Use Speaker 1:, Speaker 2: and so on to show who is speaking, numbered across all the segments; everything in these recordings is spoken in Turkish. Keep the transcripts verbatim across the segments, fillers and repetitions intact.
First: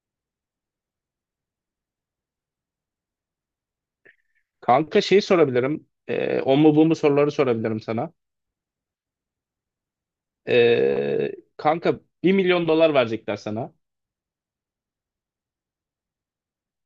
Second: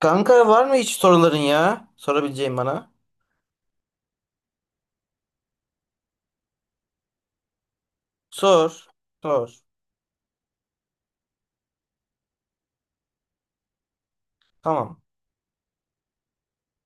Speaker 1: Kanka var mı hiç soruların ya? Sorabileceğin bana.
Speaker 2: Kanka şey sorabilirim. Ee, o mu bu mu soruları sorabilirim sana.
Speaker 1: Sor. Sor.
Speaker 2: Ee, kanka bir milyon dolar verecekler sana.
Speaker 1: Tamam.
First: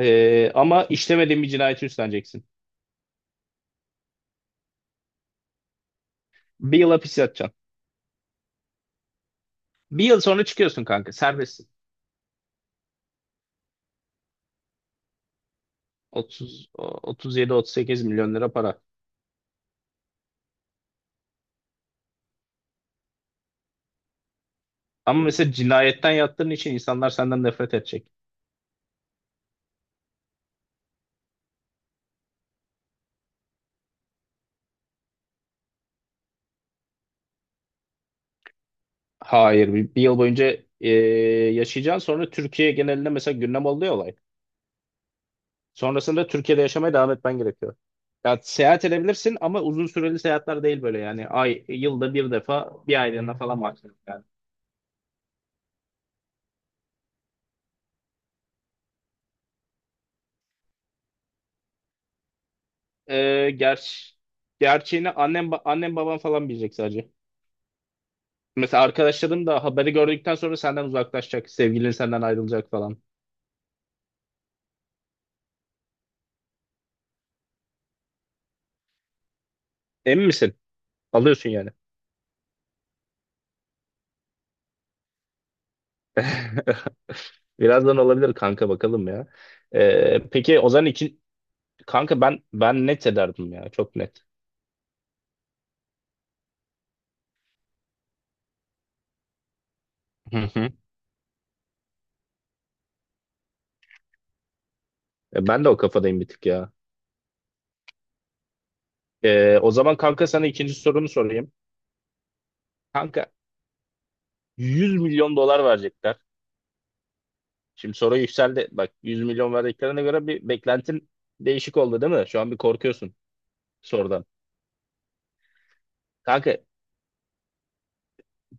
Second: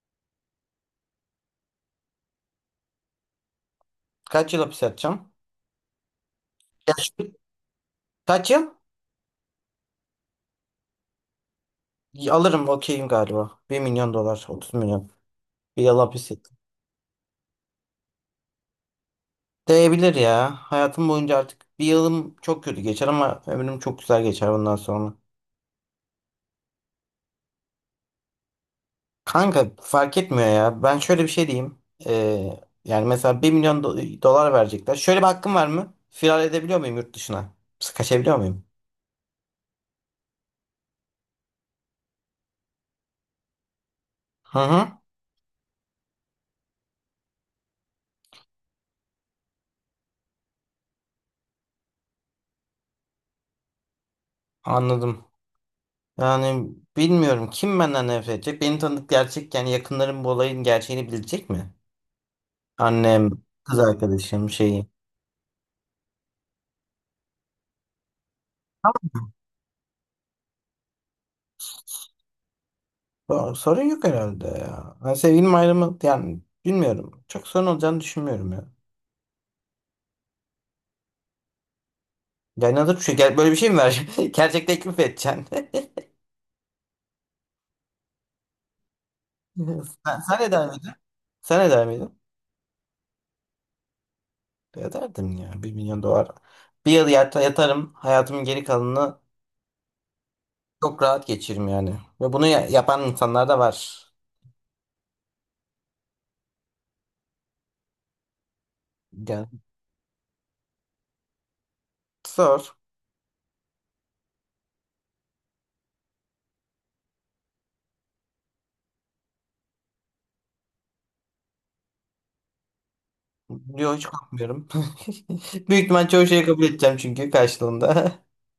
Speaker 2: Ee, ama işlemediğin bir cinayeti üstleneceksin.
Speaker 1: Kaç yıl hapis yatacağım?
Speaker 2: Bir yıl
Speaker 1: Ya
Speaker 2: hapis
Speaker 1: şu-
Speaker 2: yatacaksın.
Speaker 1: kaç yıl?
Speaker 2: Bir yıl sonra çıkıyorsun kanka. Serbestsin.
Speaker 1: Y- Alırım okeyim galiba. Bir milyon dolar. 30 milyon. Bir yıl hapis yatacağım.
Speaker 2: otuz, otuz yediden otuz sekize milyon lira para.
Speaker 1: Değebilir ya. Hayatım boyunca artık bir yılım çok kötü geçer ama ömrüm çok güzel geçer bundan sonra.
Speaker 2: Ama mesela cinayetten yattığın için insanlar senden nefret edecek.
Speaker 1: Kanka fark etmiyor ya. Ben şöyle bir şey diyeyim. Ee, Yani mesela bir milyon do- dolar verecekler. Şöyle bir hakkım var mı? Firar edebiliyor muyum yurt dışına? Kaçabiliyor muyum?
Speaker 2: Hayır. Bir, bir yıl boyunca ee, yaşayacaksın. Sonra Türkiye genelinde mesela gündem oluyor olay.
Speaker 1: Hı hı.
Speaker 2: Sonrasında Türkiye'de yaşamaya devam etmen gerekiyor. Ya seyahat edebilirsin ama uzun süreli seyahatler değil böyle yani. Ay, yılda bir defa bir aylığına falan maksimum yani.
Speaker 1: Anladım. Yani bilmiyorum kim benden nefret edecek. Beni tanıdık gerçek yani yakınlarım bu olayın gerçeğini bilecek mi? Annem,
Speaker 2: Ee,
Speaker 1: kız
Speaker 2: ger
Speaker 1: arkadaşım şeyi.
Speaker 2: gerçeğini annem, ba- annem babam falan bilecek sadece. Mesela arkadaşların da haberi gördükten sonra senden uzaklaşacak. Sevgilin senden ayrılacak falan.
Speaker 1: O- Sorun yok herhalde ya. Yani sevgilim ayrımı yani bilmiyorum. Çok sorun olacağını düşünmüyorum ya.
Speaker 2: Emin misin? Alıyorsun yani.
Speaker 1: Yani hazır bir şey. Gel, böyle bir şey mi ver? Gerçek teklif edeceksin.
Speaker 2: Birazdan olabilir kanka bakalım ya. Ee,
Speaker 1: Sen, sen
Speaker 2: peki
Speaker 1: eder
Speaker 2: Ozan
Speaker 1: miydin?
Speaker 2: için
Speaker 1: Sen eder miydin?
Speaker 2: kanka ben ben net ederdim ya çok net.
Speaker 1: Ederdim ya. Bir milyon dolar. Bir yıl yata- yatarım. Hayatımın geri kalanını
Speaker 2: Hı hı.
Speaker 1: çok rahat geçiririm yani. Ve bunu ya- yapan insanlar da var.
Speaker 2: E, Ben de o kafadayım bir tık ya. Ee,
Speaker 1: Yani
Speaker 2: o zaman kanka sana ikinci sorumu sorayım.
Speaker 1: zor.
Speaker 2: Kanka yüz milyon dolar verecekler. Şimdi soru yükseldi. Bak yüz milyon verdiklerine göre bir beklentin değişik oldu değil mi? Şu an bir korkuyorsun
Speaker 1: Yok, hiç
Speaker 2: sorudan.
Speaker 1: korkmuyorum. Büyük ihtimal çoğu şeyi
Speaker 2: Kanka
Speaker 1: kabul edeceğim çünkü karşılığında.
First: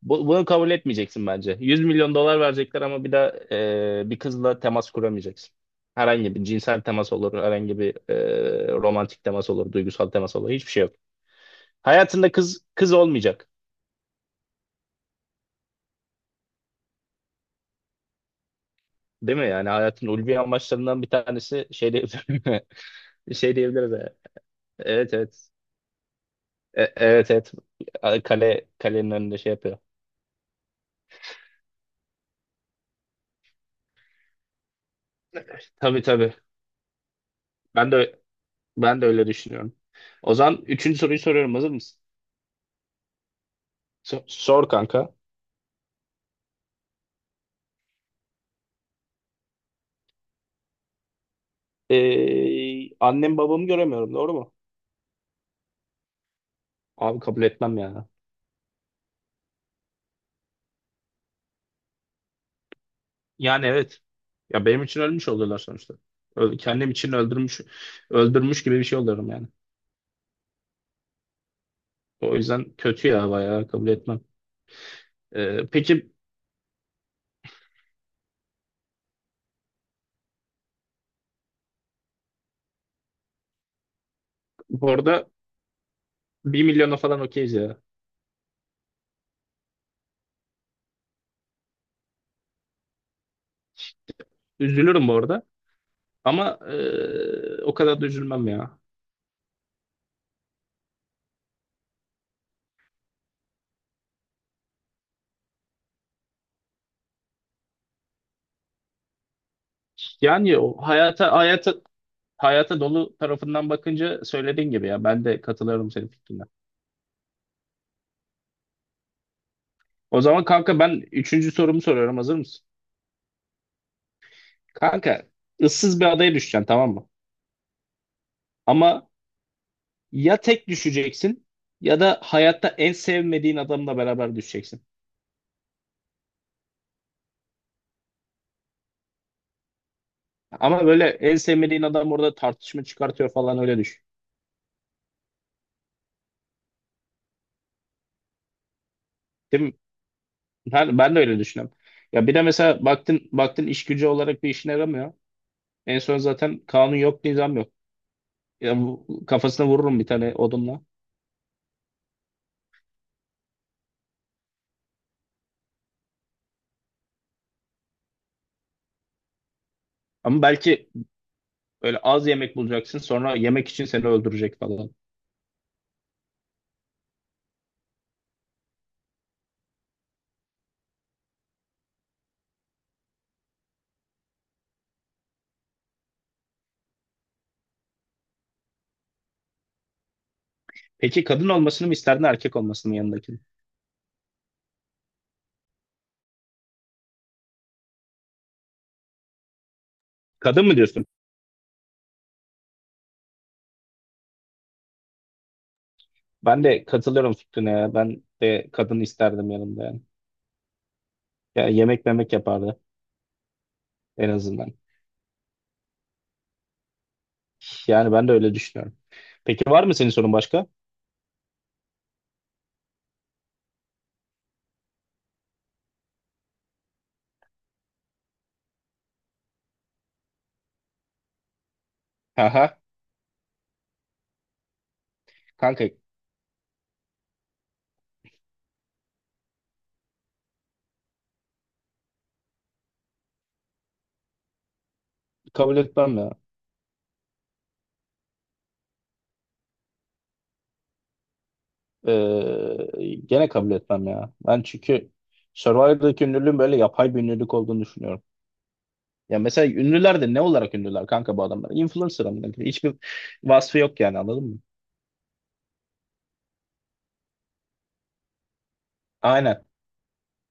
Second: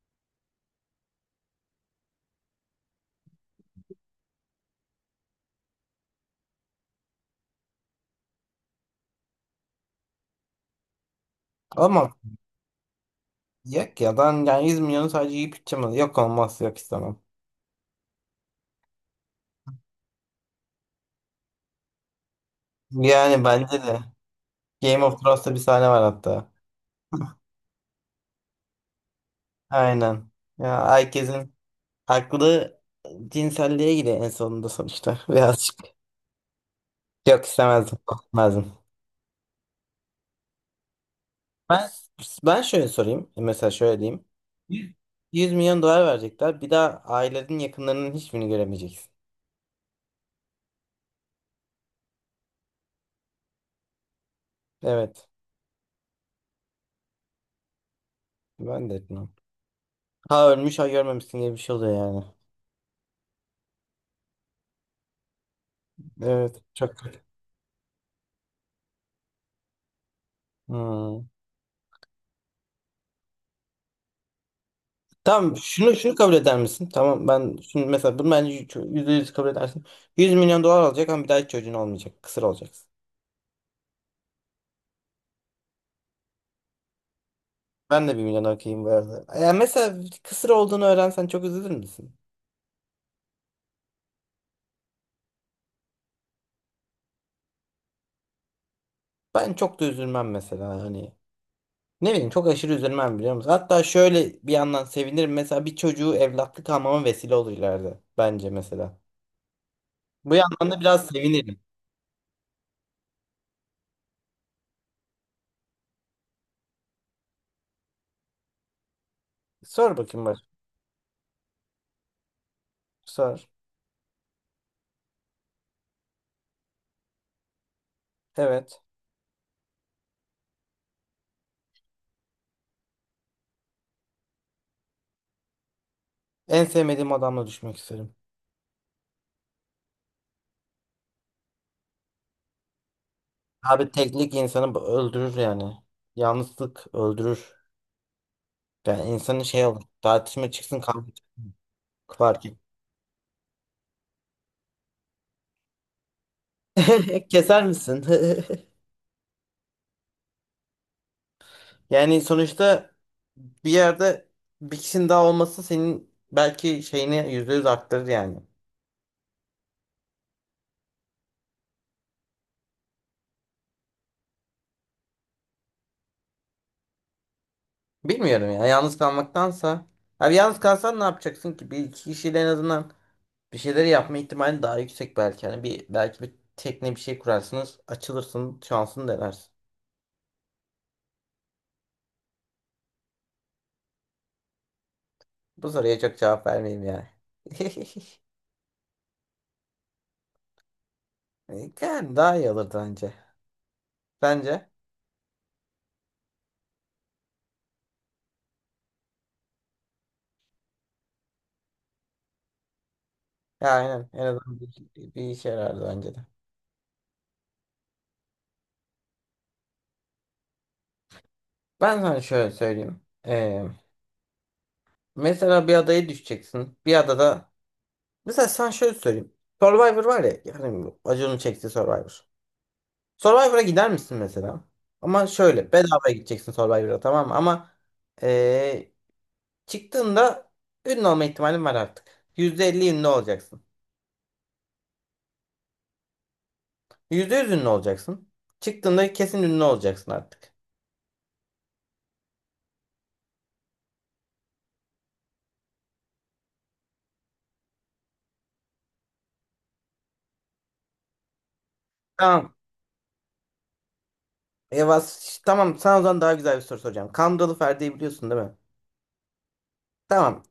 Speaker 2: bu- bunu kabul etmeyeceksin bence. yüz milyon dolar verecekler ama bir daha e, bir kızla temas kuramayacaksın. Herhangi bir cinsel temas olur, herhangi bir e, romantik temas olur, duygusal temas olur. Hiçbir şey yok.
Speaker 1: Ama
Speaker 2: Hayatında kız kız olmayacak.
Speaker 1: yok ya, ben yani yüz milyonu sadece yiyip içeceğim. Yok, olmaz, yok istemem.
Speaker 2: Değil mi? Yani hayatın ulvi amaçlarından bir tanesi şey diyebilir
Speaker 1: Yani
Speaker 2: şey
Speaker 1: bence
Speaker 2: diyebiliriz
Speaker 1: de.
Speaker 2: yani.
Speaker 1: Game
Speaker 2: Evet
Speaker 1: of
Speaker 2: evet.
Speaker 1: Thrones'ta bir sahne var hatta.
Speaker 2: E- evet evet. Kale kalenin önünde şey yapıyor.
Speaker 1: Aynen. Ya, herkesin aklı cinselliğe gidiyor en sonunda sonuçta. Birazcık.
Speaker 2: Tabii tabii.
Speaker 1: Yok,
Speaker 2: Ben
Speaker 1: istemezdim.
Speaker 2: de
Speaker 1: Korkmazdım.
Speaker 2: ben de öyle düşünüyorum. O zaman üçüncü soruyu soruyorum. Hazır
Speaker 1: Ben,
Speaker 2: mısın?
Speaker 1: ben şöyle sorayım. Mesela şöyle diyeyim.
Speaker 2: So- sor kanka.
Speaker 1: yüz milyon dolar verecekler. Bir daha ailenin yakınlarının hiçbirini göremeyeceksin.
Speaker 2: Ee, annem babamı göremiyorum. Doğru mu?
Speaker 1: Evet.
Speaker 2: Abi kabul etmem ya.
Speaker 1: Ben de etmem. Ha ölmüş ha görmemişsin gibi bir şey oluyor yani.
Speaker 2: Yani evet. Ya benim için ölmüş oluyorlar sonuçta. Ö-
Speaker 1: Evet,
Speaker 2: Kendim
Speaker 1: çok
Speaker 2: için
Speaker 1: kötü.
Speaker 2: öldürmüş öldürmüş gibi bir şey oluyorum yani.
Speaker 1: Hmm.
Speaker 2: O yüzden kötü ya bayağı kabul etmem.
Speaker 1: Tamam,
Speaker 2: Ee,
Speaker 1: şunu
Speaker 2: peki
Speaker 1: şunu kabul eder misin? Tamam, ben şimdi mesela bunu bence yüzde yüz kabul edersin. yüz milyon dolar alacak ama bir daha hiç çocuğun olmayacak. Kısır olacaksın.
Speaker 2: bu arada bir milyona falan okeyiz ya.
Speaker 1: Ben de bir milyon okeyim bu arada. Ya mesela kısır olduğunu öğrensen çok üzülür müsün?
Speaker 2: Üzülürüm bu arada. Ama e, o kadar da üzülmem ya.
Speaker 1: Ben çok da üzülmem mesela hani. Ne bileyim, çok aşırı üzülmem biliyor musun? Hatta şöyle bir yandan sevinirim. Mesela bir çocuğu evlatlık almama vesile olur ileride. Bence mesela. Bu
Speaker 2: Yani
Speaker 1: yandan
Speaker 2: o
Speaker 1: da biraz
Speaker 2: hayata
Speaker 1: sevinirim.
Speaker 2: hayata hayata dolu tarafından bakınca söylediğin gibi ya ben de katılıyorum senin fikrine.
Speaker 1: Sor
Speaker 2: O
Speaker 1: bakayım bak.
Speaker 2: zaman kanka ben üçüncü sorumu soruyorum hazır mısın?
Speaker 1: Sor.
Speaker 2: Kanka ıssız bir adaya düşeceksin tamam mı?
Speaker 1: Evet.
Speaker 2: Ama ya tek düşeceksin ya da hayatta en sevmediğin adamla beraber düşeceksin.
Speaker 1: En sevmediğim adamla düşmek isterim.
Speaker 2: Ama böyle en sevmediğin adam orada tartışma çıkartıyor falan öyle
Speaker 1: Abi
Speaker 2: düşün.
Speaker 1: teklik insanı b- öldürür yani. Yalnızlık öldürür. Yani insanın
Speaker 2: Değil
Speaker 1: şey
Speaker 2: mi?
Speaker 1: olur. Tartışma çıksın,
Speaker 2: Ben,
Speaker 1: kavga
Speaker 2: ben de öyle
Speaker 1: çıksın.
Speaker 2: düşünüyorum. Ya bir de
Speaker 1: Fark et.
Speaker 2: mesela baktın baktın iş gücü olarak bir işine yaramıyor. En son zaten kanun yok, nizam
Speaker 1: Keser
Speaker 2: yok.
Speaker 1: misin?
Speaker 2: Ya bu, kafasına vururum bir tane odunla.
Speaker 1: Yani sonuçta bir yerde bir kişinin daha olması senin belki şeyini yüzde yüz arttırır yani.
Speaker 2: Ama belki böyle az yemek bulacaksın sonra yemek için seni öldürecek falan.
Speaker 1: Bilmiyorum ya. Yalnız kalmaktansa. Abi, yalnız kalsan ne yapacaksın ki? Bir iki kişiyle en azından bir şeyleri yapma ihtimali daha yüksek belki. Yani bir belki bir tekne bir şey kurarsınız, açılırsın, şansını denersin.
Speaker 2: Peki kadın olmasını mı isterdin erkek olmasını mı yanındakinin?
Speaker 1: Bu soruya çok cevap vermeyeyim yani.
Speaker 2: Kadın mı diyorsun?
Speaker 1: Yani daha iyi olurdu bence. Bence.
Speaker 2: Ben de katılıyorum fikrine ya. Ben de kadın isterdim yanımda yani. Ya yemek memek yapardı
Speaker 1: Ya aynen. En
Speaker 2: en
Speaker 1: azından
Speaker 2: azından.
Speaker 1: bir, bir işe yarardı bence de.
Speaker 2: Yani ben de öyle düşünüyorum. Peki var mı senin sorun başka?
Speaker 1: Ben sana şöyle söyleyeyim. Ee, Mesela bir adaya düşeceksin. Bir adada. Mesela sen şöyle söyleyeyim. Survivor var ya. Yani bu Acun'un çektiği Survivor.
Speaker 2: Haha.
Speaker 1: Survivor'a gider misin mesela? Ama şöyle.
Speaker 2: Kanka
Speaker 1: Bedavaya gideceksin Survivor'a, tamam mı? Ama ee, çıktığında ünlü olma ihtimalin var artık. yüzde elli ünlü olacaksın.
Speaker 2: kabul etmem ya.
Speaker 1: Yüzde yüz ünlü olacaksın. Çıktığında kesin ünlü olacaksın artık.
Speaker 2: Ee, gene kabul etmem ya. Ben çünkü Survivor'daki ünlülüğün böyle yapay bir ünlülük olduğunu düşünüyorum. Ya mesela ünlüler de ne olarak ünlüler kanka bu adamlar? Influencer amına
Speaker 1: Tamam.
Speaker 2: koyayım. Hiçbir vasfı yok yani anladın mı?
Speaker 1: Yavaş. Tamam. Sana o zaman daha güzel bir soru soracağım. Kandıralı Ferdi'yi biliyorsun değil mi?
Speaker 2: Aynen.
Speaker 1: Tamam.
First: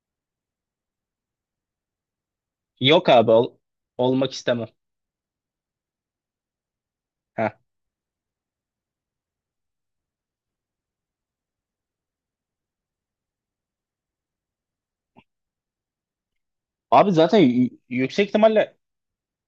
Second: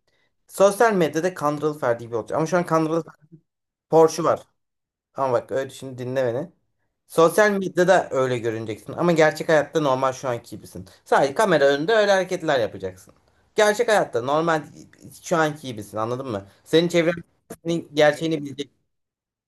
Speaker 1: Sosyal medyada Kandıralı Ferdi gibi olacak. Ama şu an Kandıralı
Speaker 2: Yok abi ol-
Speaker 1: Porsche'u
Speaker 2: olmak
Speaker 1: var.
Speaker 2: istemem.
Speaker 1: Ama bak öyle, şimdi dinle beni. Sosyal
Speaker 2: Heh.
Speaker 1: medyada öyle görüneceksin. Ama gerçek hayatta normal şu anki gibisin. Sadece kamera önünde öyle hareketler yapacaksın. Gerçek hayatta normal şu anki gibisin, anladın mı? Senin
Speaker 2: Abi
Speaker 1: çevren
Speaker 2: zaten y-
Speaker 1: senin
Speaker 2: yüksek
Speaker 1: gerçeğini bilecek.
Speaker 2: ihtimalle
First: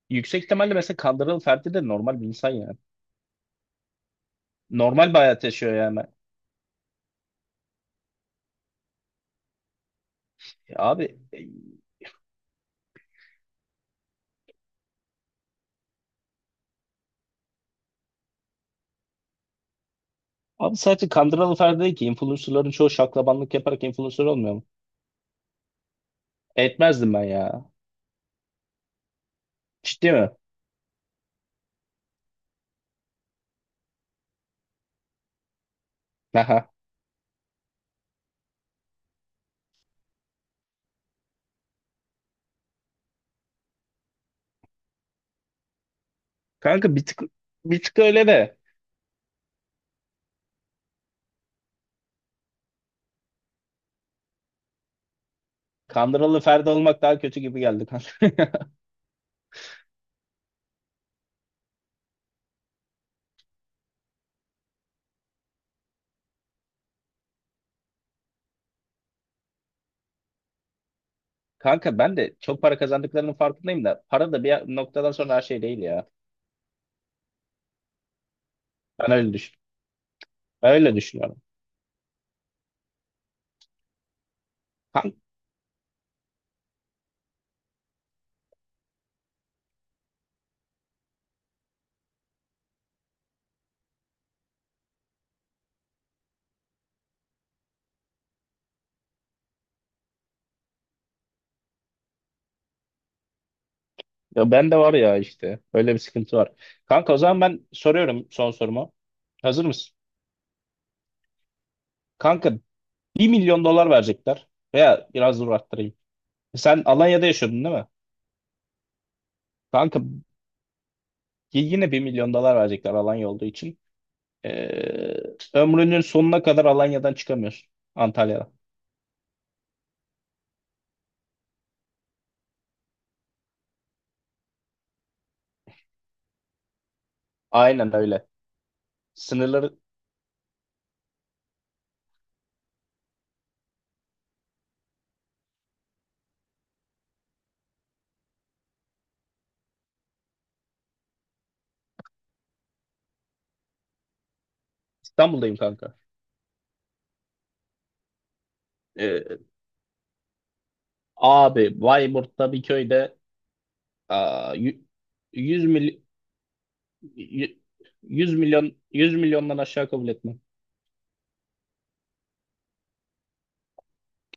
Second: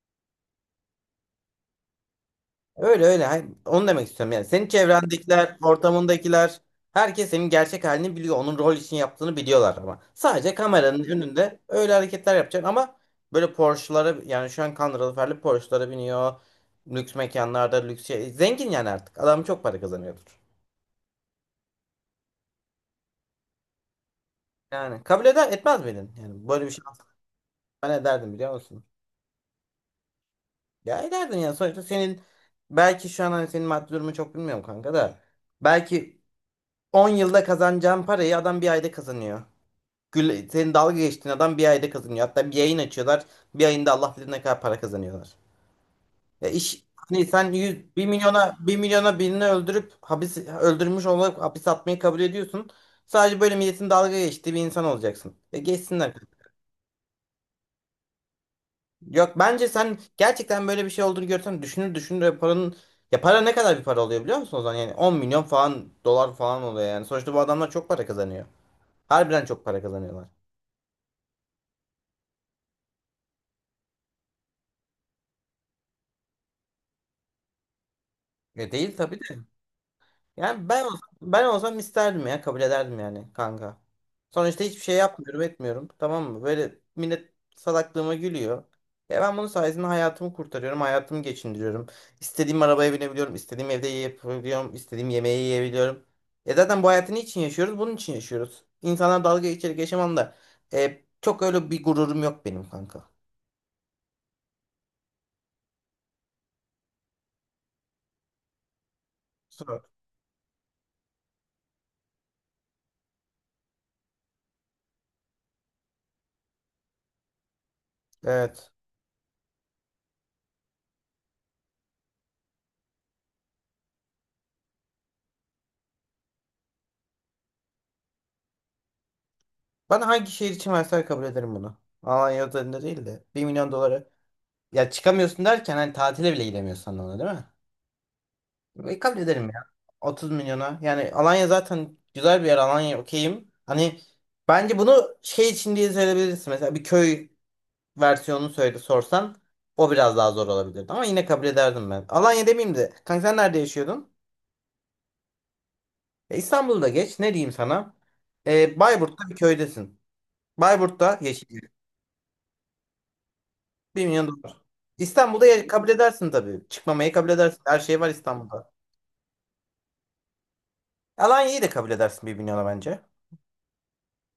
Speaker 2: yüksek ihtimalle mesela Kandırıl Ferdi de normal bir insan yani.
Speaker 1: Öyle öyle. Hayır, onu demek istiyorum yani. Senin
Speaker 2: Normal bir hayat
Speaker 1: çevrendekiler,
Speaker 2: yaşıyor yani.
Speaker 1: ortamındakiler, herkes senin gerçek halini biliyor. Onun rol için yaptığını biliyorlar ama. Sadece kameranın
Speaker 2: Abi
Speaker 1: önünde öyle hareketler yapacaksın ama böyle Porsche'lara, yani şu an Conor Alper'li Porsche'lara biniyor. Lüks mekanlarda lüks şey. Zengin yani artık. Adam çok para kazanıyordur.
Speaker 2: abi sadece Kandıralı Ferdi değil ki influencerların çoğu şaklabanlık yaparak influencer olmuyor mu?
Speaker 1: Yani kabul eder etmez miydin? Yani böyle bir şey olsa,
Speaker 2: Etmezdim ben ya.
Speaker 1: ben ederdim biliyor musun?
Speaker 2: Ciddi mi?
Speaker 1: Ya ederdin yani, sonuçta senin belki şu an, hani senin maddi durumu çok bilmiyorum kanka da belki on yılda kazanacağın parayı adam bir ayda kazanıyor. Gül, senin dalga geçtiğin adam bir ayda kazanıyor. Hatta bir yayın açıyorlar. Bir ayında Allah bilir ne kadar para kazanıyorlar. Ya iş
Speaker 2: Kanka bir tık,
Speaker 1: hani, sen
Speaker 2: bir
Speaker 1: yüz,
Speaker 2: tık
Speaker 1: 1
Speaker 2: öyle
Speaker 1: milyona
Speaker 2: de
Speaker 1: 1 milyona birini öldürüp hapis, öldürmüş olarak hapis atmayı kabul ediyorsun. Sadece böyle milletin dalga geçtiği bir insan olacaksın. Ya geçsinler.
Speaker 2: kandıralı Ferdi olmak daha kötü gibi geldi kanka.
Speaker 1: Yok, bence sen gerçekten böyle bir şey olduğunu görsen düşünür düşünür ya paranın, ya para ne kadar bir para oluyor biliyor musun o zaman? Yani 10 milyon falan dolar falan oluyor yani. Sonuçta bu adamlar çok para kazanıyor. Harbiden çok para kazanıyorlar.
Speaker 2: Kanka ben de çok para kazandıklarının farkındayım da para da bir noktadan sonra her şey değil ya.
Speaker 1: Ya değil
Speaker 2: Ben
Speaker 1: tabii
Speaker 2: öyle
Speaker 1: de.
Speaker 2: düşün.
Speaker 1: Yani
Speaker 2: Ben
Speaker 1: ben
Speaker 2: öyle
Speaker 1: olsam,
Speaker 2: düşünüyorum.
Speaker 1: ben olsam isterdim ya, kabul ederdim yani kanka. Sonuçta hiçbir şey
Speaker 2: Kanka,
Speaker 1: yapmıyorum etmiyorum, tamam mı? Böyle millet salaklığıma gülüyor. Ya ben bunun sayesinde hayatımı kurtarıyorum, hayatımı geçindiriyorum. İstediğim arabaya binebiliyorum, istediğim evde yiyebiliyorum, istediğim yemeği yiyebiliyorum. E zaten bu hayatı niçin yaşıyoruz? Bunun için yaşıyoruz. İnsanlar dalga geçerek yaşamam da e, çok öyle bir gururum yok benim kanka.
Speaker 2: ya ben de var ya işte. Öyle bir sıkıntı var. Kanka o zaman ben soruyorum son sorumu. Hazır
Speaker 1: Sor.
Speaker 2: mısın? Kanka bir milyon dolar verecekler. Veya biraz dur arttırayım. Sen Alanya'da yaşıyordun değil mi?
Speaker 1: Evet.
Speaker 2: Kanka y- yine bir milyon dolar verecekler Alanya olduğu için. Ee, Ömrünün sonuna kadar Alanya'dan çıkamıyorsun. Antalya'dan.
Speaker 1: Bana hangi şehir için verseler kabul ederim bunu. Alanya özelinde değil de bir milyon dolara. Ya çıkamıyorsun derken hani tatile bile gidemiyorsun anlamına değil mi?
Speaker 2: Aynen öyle.
Speaker 1: E, kabul ederim ya.
Speaker 2: Sınırları
Speaker 1: 30 milyona. Yani Alanya zaten güzel bir yer. Alanya okeyim. Hani bence bunu şey için diye söyleyebilirsin. Mesela bir köy versiyonunu söyle sorsan o biraz daha zor olabilirdi. Ama yine kabul ederdim ben. Alanya demeyeyim de. Kanka, sen nerede yaşıyordun?
Speaker 2: İstanbul'dayım kanka.
Speaker 1: E, İstanbul'da geç. Ne diyeyim sana? E, Bayburt'ta bir
Speaker 2: Ee,
Speaker 1: köydesin. Bayburt'ta yeşil.
Speaker 2: Abi Bayburt'ta bir köyde
Speaker 1: bir milyon dolar milyon
Speaker 2: aa,
Speaker 1: dolar.
Speaker 2: yü-
Speaker 1: İstanbul'da
Speaker 2: yüz
Speaker 1: ya- kabul
Speaker 2: mil,
Speaker 1: edersin tabii. Çıkmamayı kabul
Speaker 2: yü-
Speaker 1: edersin. Her şey var
Speaker 2: yüz
Speaker 1: İstanbul'da.
Speaker 2: milyon yüz milyondan aşağı kabul etmem.
Speaker 1: Alanya'yı da kabul edersin bir milyona bence.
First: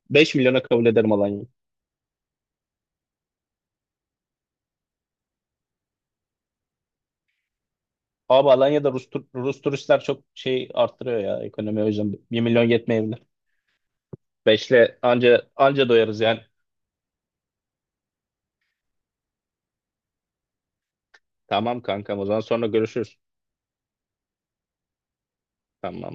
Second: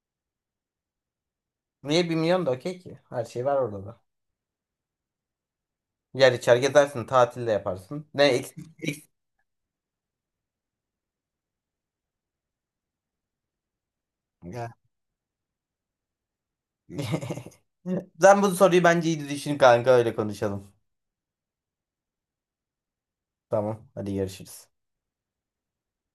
Speaker 2: beş milyona kabul ederim Alanya'yı.
Speaker 1: Niye bir milyon da okey ki? Her şey var orada da. Yer içer gezersin, tatil de yaparsın. Ne
Speaker 2: Abi
Speaker 1: eksik
Speaker 2: Alanya'da
Speaker 1: eksik.
Speaker 2: Rus, tur- Rus turistler çok şey arttırıyor ya ekonomi o yüzden bir milyon yetmeyebilir.
Speaker 1: Ya.
Speaker 2: Beşle anca anca doyarız yani.
Speaker 1: Sen bu soruyu bence iyi düşün kanka, öyle konuşalım.
Speaker 2: Tamam kankam o zaman sonra görüşürüz.
Speaker 1: Tamam, hadi görüşürüz.
Speaker 2: Tamam.